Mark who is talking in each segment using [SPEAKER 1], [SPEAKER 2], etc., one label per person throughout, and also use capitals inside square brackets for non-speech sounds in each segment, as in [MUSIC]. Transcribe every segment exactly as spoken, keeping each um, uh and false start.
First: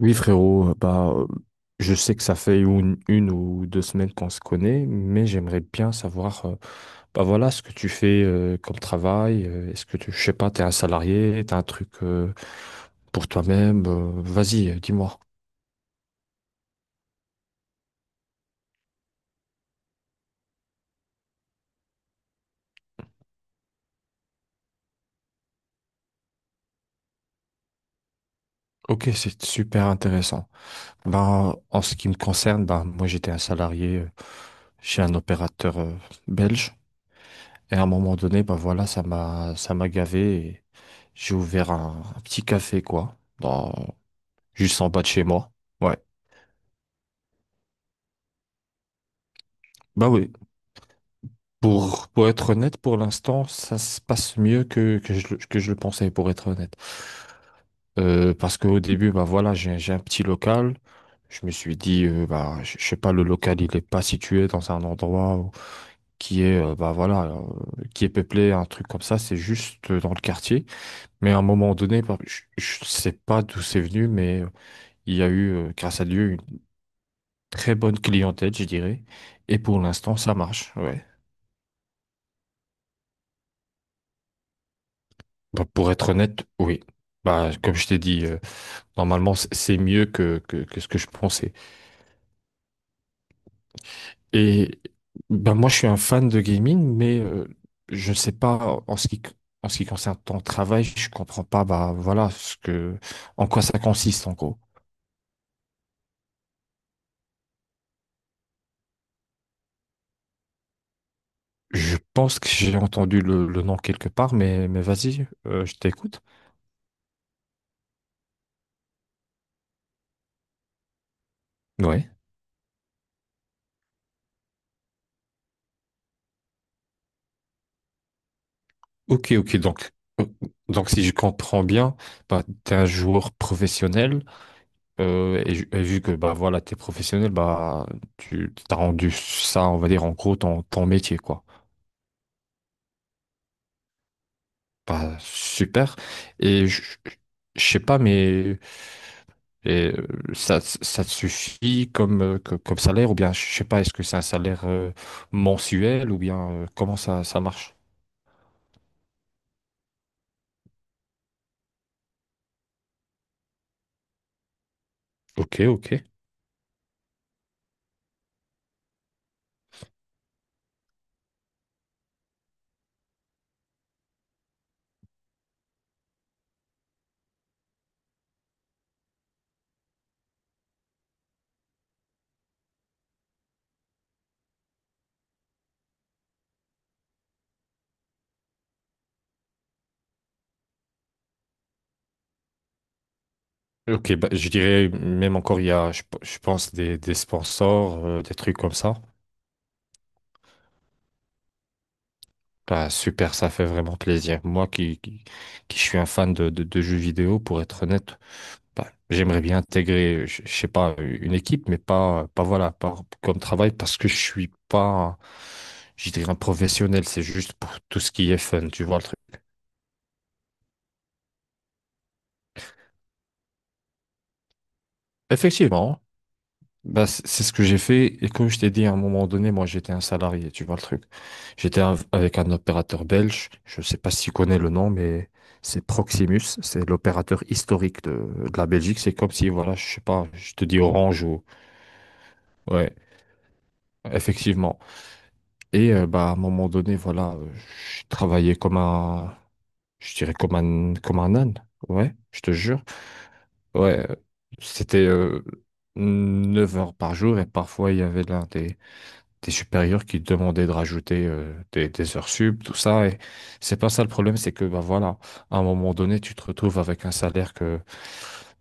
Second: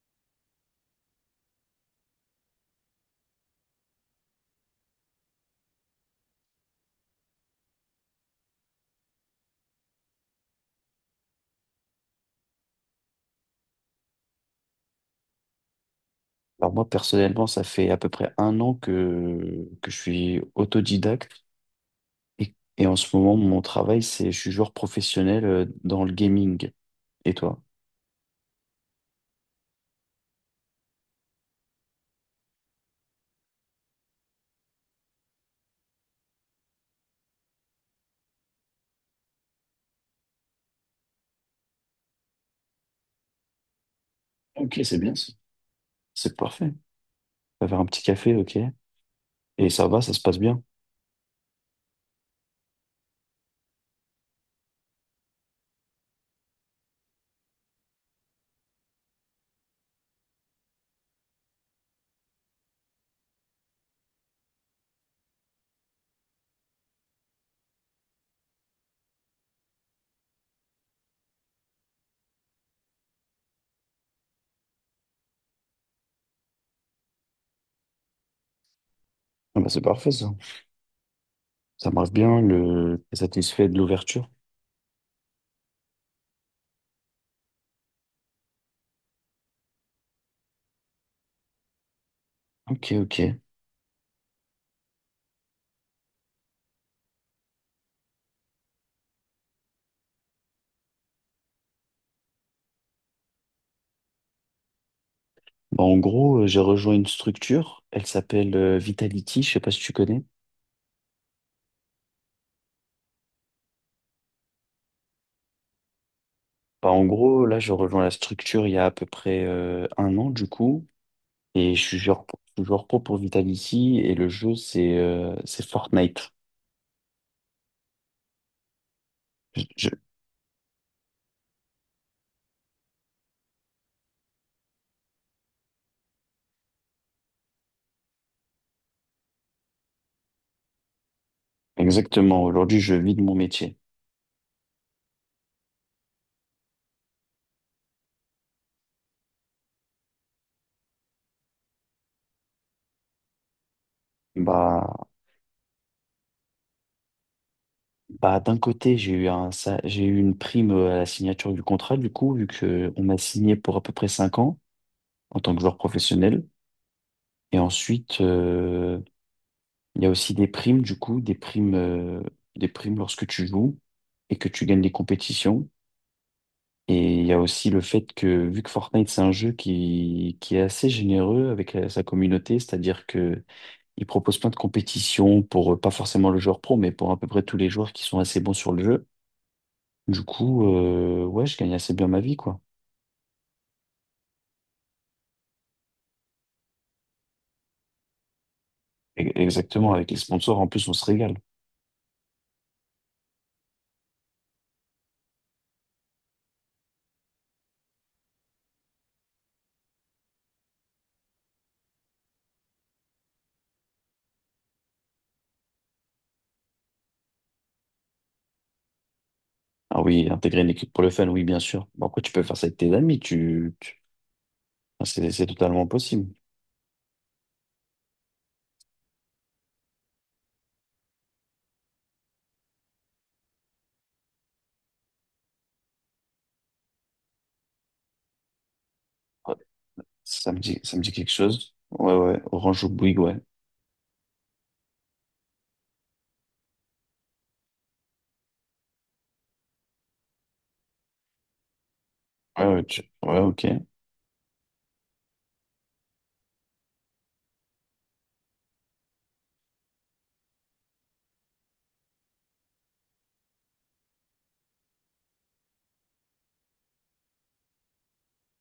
[SPEAKER 1] Oui, frérot, euh, bah, euh, je sais que ça fait une, une ou deux semaines qu'on se connaît, mais j'aimerais bien savoir, euh, bah voilà, ce que tu fais euh, comme travail. euh, Est-ce que tu, je sais pas, t'es un salarié, t'as un truc euh, pour toi-même. Euh, vas-y, euh, dis-moi.
[SPEAKER 2] Alors moi, personnellement, ça fait à peu près un an que, que je suis autodidacte et, et en ce moment, mon travail, c'est je suis joueur professionnel euh, dans le gaming. Et toi?
[SPEAKER 1] Ok, c'est super intéressant. Ben, en ce qui me concerne, ben, moi j'étais un salarié euh, chez un opérateur euh, belge. Et à un moment donné, ben voilà, ça m'a ça m'a gavé et j'ai ouvert un, un petit café, quoi. Dans-
[SPEAKER 2] Ok,
[SPEAKER 1] juste en
[SPEAKER 2] c'est
[SPEAKER 1] bas de
[SPEAKER 2] bien
[SPEAKER 1] chez
[SPEAKER 2] ça.
[SPEAKER 1] moi. Ouais.
[SPEAKER 2] C'est parfait. On va faire un petit café, ok? Et ça va,
[SPEAKER 1] Bah
[SPEAKER 2] ça se
[SPEAKER 1] oui.
[SPEAKER 2] passe bien.
[SPEAKER 1] Pour, pour être honnête, pour l'instant, ça se passe mieux que, que je, le- que je le pensais, pour être honnête. Euh, parce qu'au début, bah voilà, j'ai, j'ai un petit local. Je me suis dit, euh, bah, je je sais pas, le local, il est pas situé dans un endroit où- qui est, euh, bah voilà, euh, qui est peuplé, un truc comme ça, c'est juste euh, dans le quartier. Mais à un moment donné, bah, je, je sais pas d'où c'est venu, mais euh, il y a eu, euh, grâce à Dieu, une très bonne clientèle, je dirais. Et
[SPEAKER 2] Ah bah, c'est
[SPEAKER 1] pour
[SPEAKER 2] parfait
[SPEAKER 1] l'instant,
[SPEAKER 2] ça.
[SPEAKER 1] ça marche. Ouais.
[SPEAKER 2] Ça marche bien, le... t'es satisfait de l'ouverture.
[SPEAKER 1] Bah, pour être honnête, oui. Bah, comme je t'ai dit, euh, normalement, c- c'est mieux que, que, que ce que je pensais.
[SPEAKER 2] Ok, ok.
[SPEAKER 1] Et bah, moi, je suis un fan de gaming, mais euh, je ne sais pas, en ce qui, en ce qui concerne ton travail, je comprends pas, bah, voilà, ce que, en quoi ça consiste, en gros.
[SPEAKER 2] Bah, en gros, euh, j'ai rejoint une structure, elle s'appelle euh, Vitality, je sais pas si tu connais.
[SPEAKER 1] Je pense que j'ai entendu le, le nom quelque part, mais, mais vas-y, euh, je t'écoute.
[SPEAKER 2] Bah, en gros, là, je rejoins la structure il y a à peu près euh, un an du coup, et je suis
[SPEAKER 1] Ouais.
[SPEAKER 2] joueur, pro- je suis joueur pro pour Vitality, et le jeu, c'est euh, c'est Fortnite.
[SPEAKER 1] Ok, ok.
[SPEAKER 2] Je- je-
[SPEAKER 1] Donc, euh, donc si je comprends bien, bah, tu es un joueur professionnel. Euh, et, ju- et vu que bah voilà, t'es professionnel, bah tu t'as rendu ça, on va dire en gros ton, ton métier quoi.
[SPEAKER 2] Exactement, aujourd'hui, je vis de mon métier.
[SPEAKER 1] Bah super. Et je je sais pas, mais et, euh, ça ça te suffit comme euh, co- comme salaire ou bien je sais pas, est-ce que c'est un salaire euh,
[SPEAKER 2] Bah,
[SPEAKER 1] mensuel ou bien euh, comment ça ça marche?
[SPEAKER 2] bah, d'un côté, j'ai eu un, sa- j'ai eu une prime euh, à la signature du contrat, du coup, vu que on m'a signé pour à peu près cinq ans en tant
[SPEAKER 1] Ok,
[SPEAKER 2] que joueur
[SPEAKER 1] ok.
[SPEAKER 2] professionnel. Et ensuite, euh, il y a aussi des primes, du coup, des primes, euh, des primes lorsque tu joues et que tu gagnes des compétitions. Et il y a aussi le fait que, vu que Fortnite, c'est un jeu qui, qui est assez généreux avec euh, sa communauté, c'est-à-dire que il propose plein de compétitions pour, euh, pas forcément le joueur pro, mais pour à peu près tous les joueurs qui sont assez bons sur le jeu. Du coup, euh, ouais, je gagne assez bien ma vie, quoi.
[SPEAKER 1] Ok, bah, je dirais même encore il y a, je, p- je pense des des sponsors, euh, des trucs comme ça.
[SPEAKER 2] E- Exactement, avec les sponsors, en plus, on se régale.
[SPEAKER 1] Bah, super, ça fait vraiment plaisir. Moi qui, qui, qui suis un fan de, de, de jeux vidéo, pour être honnête, bah, j'aimerais bien intégrer, je, je sais pas, une équipe, mais pas, pas voilà, pas comme travail parce que je suis pas, je dirais, un professionnel. C'est juste pour tout ce qui est fun, tu vois le truc.
[SPEAKER 2] Ah oui, intégrer une équipe pour le fun, oui, bien sûr. Bon, après, tu peux faire ça avec tes amis, tu, tu- enfin, c'est c'est totalement
[SPEAKER 1] Effectivement.
[SPEAKER 2] possible.
[SPEAKER 1] Bah, c- c'est ce que j'ai fait. Et comme je t'ai dit, à un moment donné, moi, j'étais un salarié, tu vois le truc. J'étais av- avec un opérateur belge. Je sais pas si tu connais le nom, mais c'est Proximus. C'est l'opérateur historique de, de la Belgique. C'est comme si, voilà, je sais pas,
[SPEAKER 2] Ça
[SPEAKER 1] je
[SPEAKER 2] me
[SPEAKER 1] te
[SPEAKER 2] dit,
[SPEAKER 1] dis
[SPEAKER 2] ça me dit
[SPEAKER 1] Orange
[SPEAKER 2] quelque
[SPEAKER 1] ou...
[SPEAKER 2] chose. Ouais, ouais, Orange ou
[SPEAKER 1] Ouais,
[SPEAKER 2] Bouygues, ouais.
[SPEAKER 1] effectivement. Et euh, bah, à un moment donné, voilà, euh, je travaillais comme un... Je dirais comme un, comme un âne. Ouais, je te
[SPEAKER 2] Ouais,
[SPEAKER 1] jure.
[SPEAKER 2] ouais, tu- ouais, ok.
[SPEAKER 1] Ouais, euh, C'était... euh, neuf heures par jour et parfois il y avait l'un des, des supérieurs qui te demandaient de rajouter euh, des, des heures sub, tout ça. Et c'est pas ça le problème, c'est que bah voilà, à un moment donné, tu te retrouves avec un salaire que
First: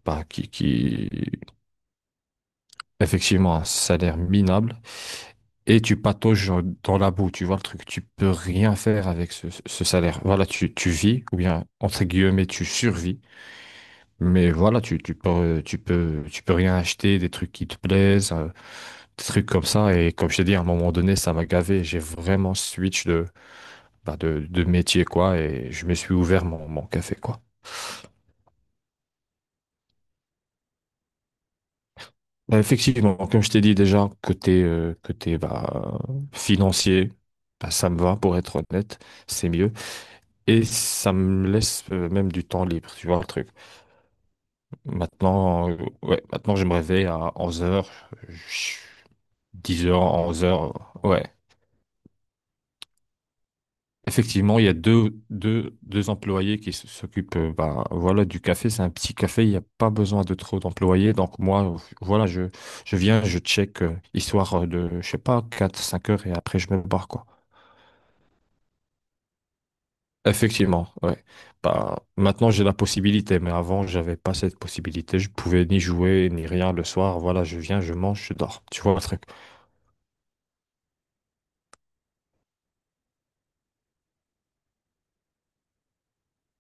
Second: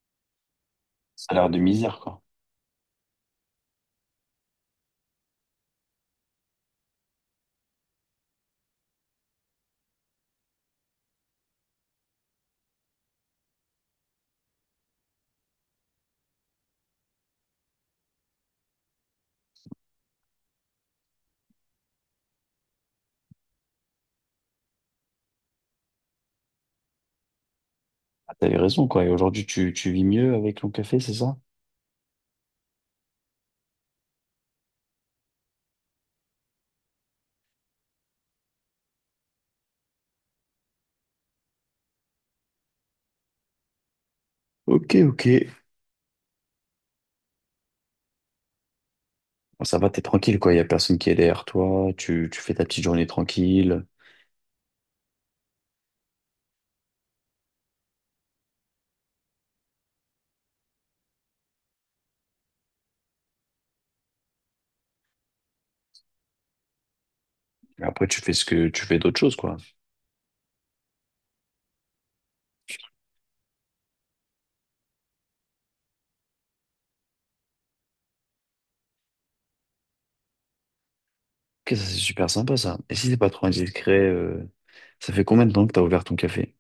[SPEAKER 1] bah, qui, qui
[SPEAKER 2] Ça a l'air de misère, quoi.
[SPEAKER 1] effectivement un salaire minable et tu patauges dans la boue, tu vois le truc, tu peux rien faire avec ce, ce salaire. Voilà, tu, tu vis, ou bien entre guillemets, tu survis, mais voilà, tu, tu peux, tu peux, tu peux rien acheter, des trucs qui te plaisent, euh, des trucs comme ça. Et comme je t'ai dit, à un moment donné, ça m'a gavé. J'ai vraiment switch de, bah, de, de métier, quoi, et je me suis ouvert mon, mon café, quoi.
[SPEAKER 2] Ah, t'avais raison, quoi. Et aujourd'hui, tu, tu vis mieux avec ton café, c'est ça?
[SPEAKER 1] Bah, effectivement, comme je t'ai dit déjà, côté, euh, côté bah, financier, bah, ça me va, pour être honnête, c'est mieux. Et ça me laisse euh, même du temps libre, tu vois le truc.
[SPEAKER 2] Ok, ok.
[SPEAKER 1] Maintenant, euh, ouais, maintenant je me réveille à onze heures,
[SPEAKER 2] Bon, ça
[SPEAKER 1] dix
[SPEAKER 2] va, t'es
[SPEAKER 1] heures
[SPEAKER 2] tranquille,
[SPEAKER 1] onze
[SPEAKER 2] quoi. Il y a
[SPEAKER 1] heures
[SPEAKER 2] personne qui est
[SPEAKER 1] Ouais.
[SPEAKER 2] derrière toi. Tu, tu fais ta petite journée tranquille.
[SPEAKER 1] Effectivement, il y a deux, deux, deux employés qui s- s'occupent euh, bah, voilà, du café. C'est un petit café, il n'y a pas besoin de trop d'employés. Donc moi, voilà, je, je viens, je check, euh, histoire euh, de, je sais pas, quatre cinq heures et après je me barre, quoi.
[SPEAKER 2] Et après, tu fais ce que, tu fais d'autres choses, quoi.
[SPEAKER 1] Effectivement, ouais. Bah, maintenant j'ai la possibilité, mais avant j'avais pas cette possibilité. Je pouvais ni jouer ni rien le soir. Voilà, je viens, je mange, je dors. Tu vois le truc?
[SPEAKER 2] Ok, ça, c'est super sympa, ça. Et si c'est pas trop indiscret, euh, ça fait combien de temps que t'as ouvert ton café?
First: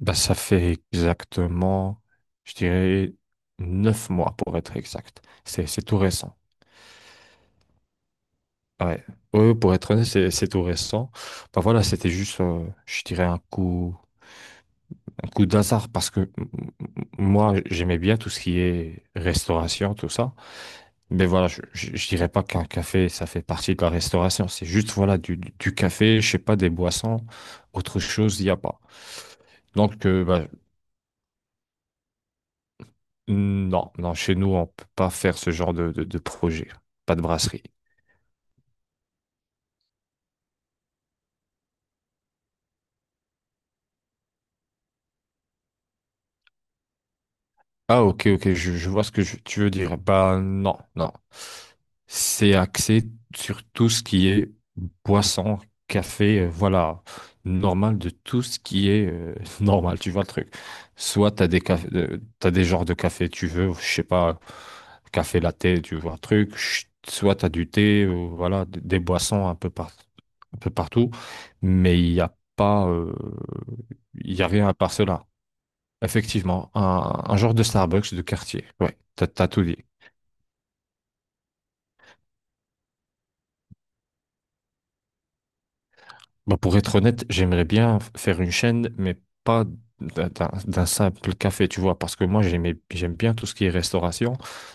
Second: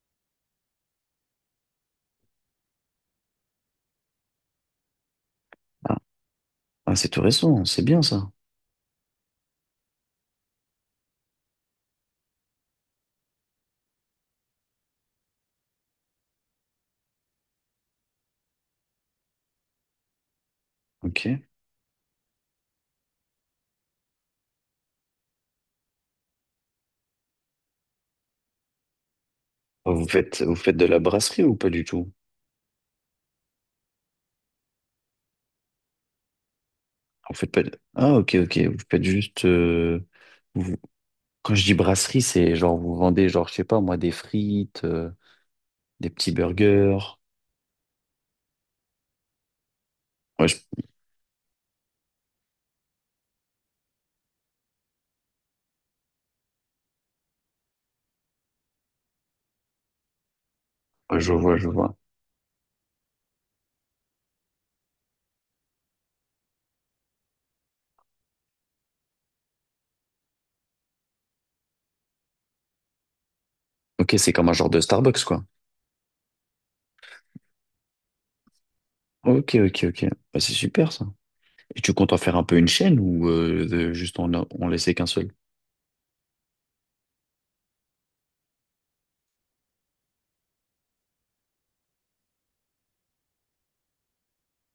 [SPEAKER 1] Bah, ça fait exactement, je dirais, neuf mois pour être exact. C'est, c'est
[SPEAKER 2] Ah,
[SPEAKER 1] tout récent.
[SPEAKER 2] ah, c'est tout récent. C'est bien, ça.
[SPEAKER 1] Ouais. Ouais, pour être honnête, c'est c'est tout récent. Bah voilà, c'était juste, euh, je dirais, un coup, un coup d'hasard parce que m- m- moi, j'aimais bien tout ce qui est restauration, tout ça. Mais
[SPEAKER 2] Ok.
[SPEAKER 1] voilà, je, je, je dirais pas qu'un café, ça fait partie de la restauration. C'est juste, voilà, du, du du café, je sais pas, des boissons, autre chose, il n'y a pas. Donc,
[SPEAKER 2] Vous
[SPEAKER 1] euh,
[SPEAKER 2] faites,
[SPEAKER 1] bah,
[SPEAKER 2] vous faites de la brasserie ou pas du tout?
[SPEAKER 1] non, non, chez nous, on peut pas faire ce genre de, de, de projet. Pas de
[SPEAKER 2] Vous faites pas
[SPEAKER 1] brasserie.
[SPEAKER 2] de... Ah, ok, ok. Vous faites juste... euh, vous- Quand je dis brasserie, c'est genre vous vendez, genre, je sais pas, moi, des frites, euh, des petits burgers.
[SPEAKER 1] Ah, ok, ok, je, je vois ce que je- tu veux dire. Bah,
[SPEAKER 2] Ouais, je...
[SPEAKER 1] non, non. C'est axé sur tout ce qui est boisson, café, euh, voilà, normal de tout ce qui est euh, [LAUGHS] normal, tu vois le truc.
[SPEAKER 2] ouais, je
[SPEAKER 1] Soit t'as
[SPEAKER 2] vois,
[SPEAKER 1] des
[SPEAKER 2] je
[SPEAKER 1] cafés,
[SPEAKER 2] vois.
[SPEAKER 1] euh, t'as des genres de café tu veux, je sais pas, café latte, tu vois le truc. Ch- Soit t'as du thé, ou voilà, d- des boissons un peu par- un peu partout, mais il n'y a pas, euh,
[SPEAKER 2] Ok, c'est
[SPEAKER 1] il y a
[SPEAKER 2] comme un
[SPEAKER 1] rien
[SPEAKER 2] genre
[SPEAKER 1] à
[SPEAKER 2] de
[SPEAKER 1] part
[SPEAKER 2] Starbucks,
[SPEAKER 1] cela.
[SPEAKER 2] quoi.
[SPEAKER 1] Effectivement, un, un genre de Starbucks de quartier. Ouais, t'as, t'as
[SPEAKER 2] Ok,
[SPEAKER 1] tout dit.
[SPEAKER 2] ok, ok. Bah, c'est super, ça. Et tu comptes en faire un peu une chaîne ou euh, de- juste on, a- on laissait qu'un seul?
[SPEAKER 1] Bah, pour être honnête, j'aimerais bien f- faire une chaîne, mais pas d'un d'un- d'un simple café, tu vois, parce que moi, j'aimais, j'aime bien tout ce qui est restauration.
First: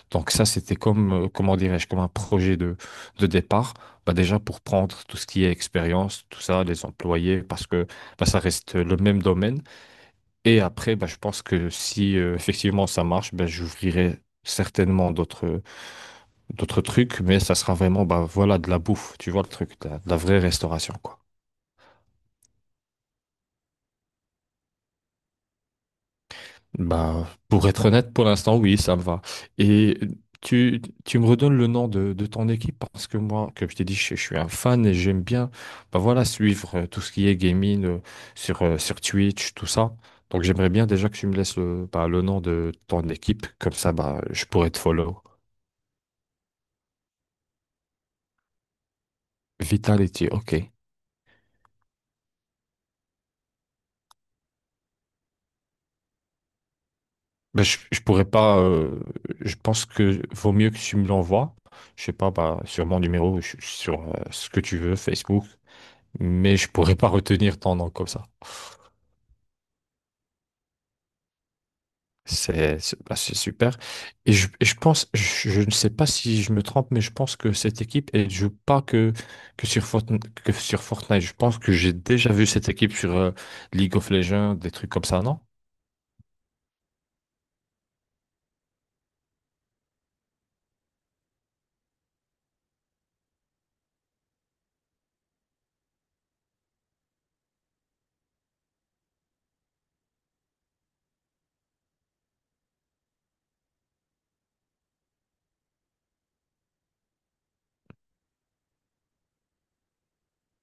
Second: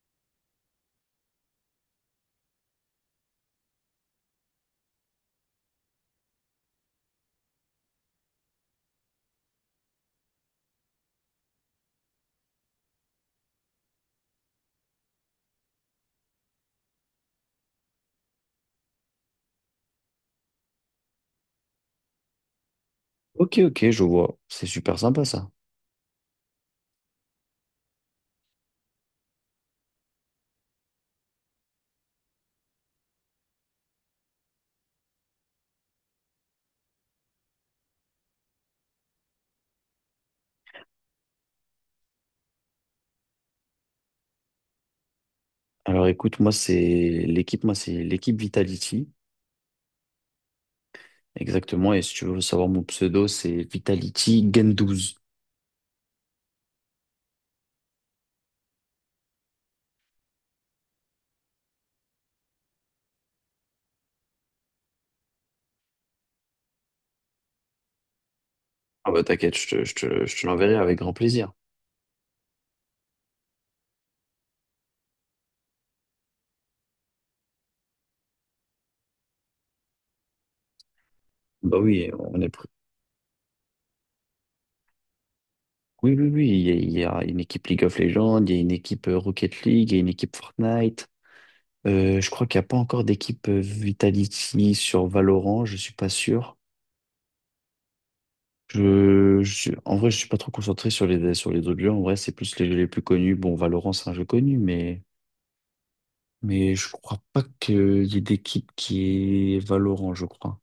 [SPEAKER 1] Donc ça, c'était comme, euh, comment dirais-je, comme un projet de, de départ. Bah, déjà, pour prendre tout ce qui est expérience, tout ça, les employés, parce que bah, ça reste le même domaine. Et après, bah, je pense que si euh, effectivement ça marche, bah, j'ouvrirai certainement d'autres d'autres trucs, mais ça sera vraiment bah, voilà, de la bouffe, tu vois le truc, de la, de la vraie restauration, quoi.
[SPEAKER 2] Ok, ok, je vois. C'est super sympa, ça.
[SPEAKER 1] Bah, pour être honnête, pour l'instant, oui, ça me va. Et tu, tu me redonnes le nom de, de ton équipe parce que moi, comme je t'ai dit, je, je suis un fan et j'aime bien bah, voilà, suivre euh, tout ce qui est gaming euh, sur, euh, sur Twitch, tout ça. Donc j'aimerais bien déjà que tu me laisses le, bah, le nom de ton équipe, comme ça bah, je pourrais te follow.
[SPEAKER 2] Alors, écoute, moi, c'est l'équipe, moi, c'est l'équipe Vitality.
[SPEAKER 1] Vitality, ok.
[SPEAKER 2] Exactement. Et si tu veux savoir mon pseudo, c'est Vitality Gen.
[SPEAKER 1] Ben, je, je pourrais pas. Euh, je pense que vaut mieux que tu me l'envoies. Je sais pas, bah, sur mon numéro, je- je- sur euh, ce que tu veux, Facebook. Mais je pourrais pas retenir ton nom comme ça.
[SPEAKER 2] Ah bah t'inquiète, je te, je te, je te l'enverrai avec grand plaisir.
[SPEAKER 1] C'est c'est- bah, c'est super. Et je, et je pense, je, je ne sais pas si je me trompe, mais je pense que cette équipe, elle joue pas que, que sur Fortnite, que sur Fortnite. Je pense que
[SPEAKER 2] Bah
[SPEAKER 1] j'ai
[SPEAKER 2] oui,
[SPEAKER 1] déjà
[SPEAKER 2] on
[SPEAKER 1] vu
[SPEAKER 2] est prêt.
[SPEAKER 1] cette équipe sur euh, League of Legends, des trucs comme ça, non?
[SPEAKER 2] Oui, oui, oui, il y a, il y a une équipe League of Legends, il y a une équipe euh, Rocket League, il y a une équipe Fortnite. Euh, je crois qu'il n'y a pas encore d'équipe euh, Vitality sur Valorant, je suis pas sûr. Je, je suis- en vrai, je suis pas trop concentré sur les, sur les autres jeux. En vrai, c'est plus les jeux les plus connus. Bon, Valorant, c'est un jeu connu, mais, mais je crois pas qu'il y ait d'équipe qui est Valorant, je crois.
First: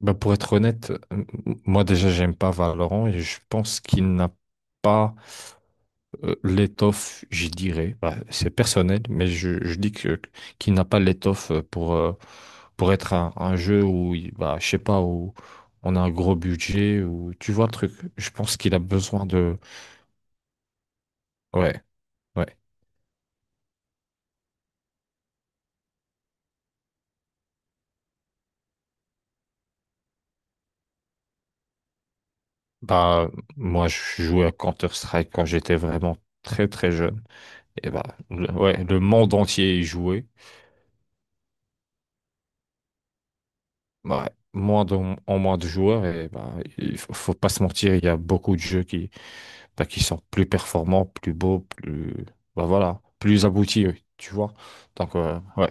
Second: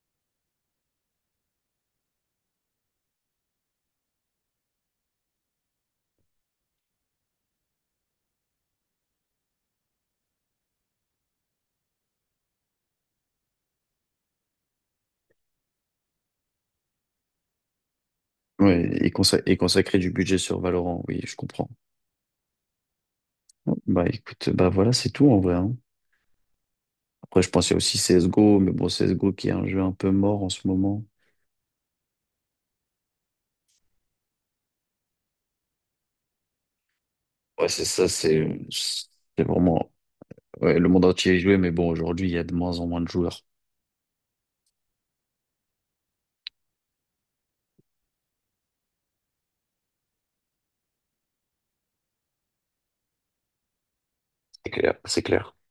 [SPEAKER 1] Bah, pour être honnête, euh, moi déjà j'aime pas Valorant et je pense qu'il n'a pas euh, l'étoffe, je dirais. Bah, c'est personnel, mais je, je dis que qu'il n'a pas l'étoffe euh, pour euh, pour être un, un jeu où il- bah je sais pas où on a un gros budget ou tu vois le truc. Je pense qu'il a
[SPEAKER 2] Ouais, et,
[SPEAKER 1] besoin
[SPEAKER 2] consa- et
[SPEAKER 1] de
[SPEAKER 2] consacrer du budget sur Valorant, oui, je comprends.
[SPEAKER 1] ouais. Ouais.
[SPEAKER 2] Bah écoute, bah voilà, c'est tout en vrai. Hein. Après, je pensais aussi C S G O, mais bon, C S G O qui est un jeu un peu mort en ce moment.
[SPEAKER 1] Bah moi je jouais à Counter-Strike quand j'étais vraiment très très jeune
[SPEAKER 2] Ouais, c'est
[SPEAKER 1] et bah
[SPEAKER 2] ça, c'est
[SPEAKER 1] le- ouais le monde
[SPEAKER 2] c'est
[SPEAKER 1] entier y
[SPEAKER 2] vraiment.
[SPEAKER 1] jouait.
[SPEAKER 2] Ouais, le monde entier y jouait, mais bon, aujourd'hui, il y a de moins en moins de joueurs.
[SPEAKER 1] Ouais, moins de, en moins de joueurs et bah, il faut, faut pas se mentir, il y a beaucoup de jeux qui, bah, qui sont plus performants, plus beaux, plus bah, voilà, plus aboutis, oui, tu vois.
[SPEAKER 2] C'est clair,
[SPEAKER 1] Donc
[SPEAKER 2] c'est
[SPEAKER 1] euh,
[SPEAKER 2] clair.
[SPEAKER 1] ouais,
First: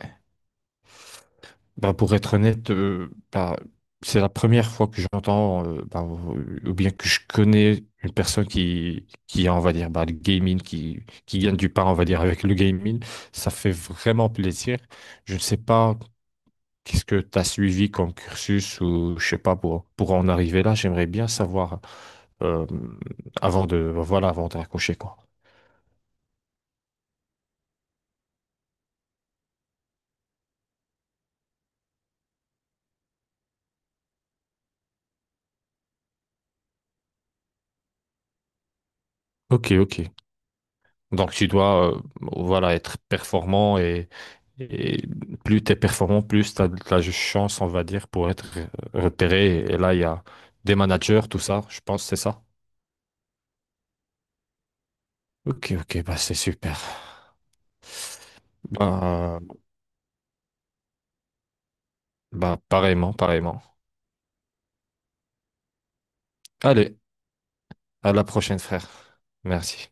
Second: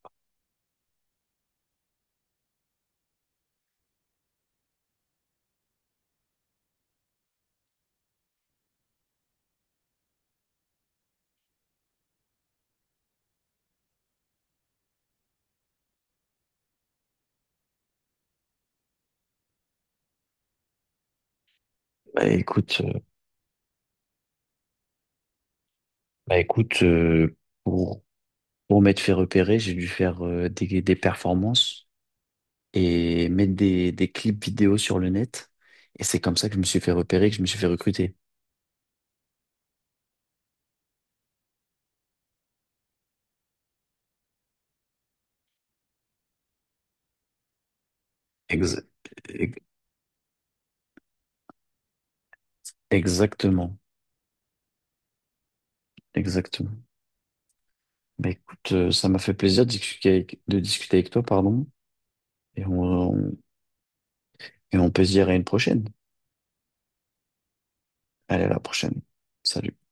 [SPEAKER 1] bah, pour être honnête, euh, bah, c'est la première fois que j'entends euh, bah, ou ou bien que je connais une personne qui qui a, on va dire bah, le gaming qui qui gagne du pain, on va dire avec le gaming, ça fait vraiment plaisir. Je ne sais pas qu'est-ce que tu as suivi comme cursus ou je sais pas pour, pour en arriver là, j'aimerais bien savoir
[SPEAKER 2] Bah
[SPEAKER 1] euh,
[SPEAKER 2] écoute, euh,
[SPEAKER 1] avant de voilà avant de raccrocher quoi.
[SPEAKER 2] bah, écoute euh, pour, pour m'être fait repérer, j'ai dû faire euh, des, des performances et mettre des, des clips vidéo sur le net. Et c'est comme ça que je me suis fait repérer, que je me suis fait recruter.
[SPEAKER 1] Ok, ok. Donc tu dois euh, voilà être performant et, et plus tu es performant, plus tu as de la chance, on va dire, pour être
[SPEAKER 2] Ex- ex-
[SPEAKER 1] repéré. Et là, il y a des managers, tout ça, je pense, c'est ça.
[SPEAKER 2] exactement,
[SPEAKER 1] Ok, ok, bah c'est
[SPEAKER 2] exactement.
[SPEAKER 1] super.
[SPEAKER 2] Bah écoute, euh, ça m'a fait
[SPEAKER 1] Bah,
[SPEAKER 2] plaisir de discuter avec, de discuter avec toi, pardon.
[SPEAKER 1] Bah
[SPEAKER 2] Et on,
[SPEAKER 1] pareillement,
[SPEAKER 2] on-
[SPEAKER 1] pareillement.
[SPEAKER 2] et on peut se dire à une prochaine.
[SPEAKER 1] Allez, à la
[SPEAKER 2] Allez, à la
[SPEAKER 1] prochaine,
[SPEAKER 2] prochaine.
[SPEAKER 1] frère.
[SPEAKER 2] Salut.
[SPEAKER 1] Merci.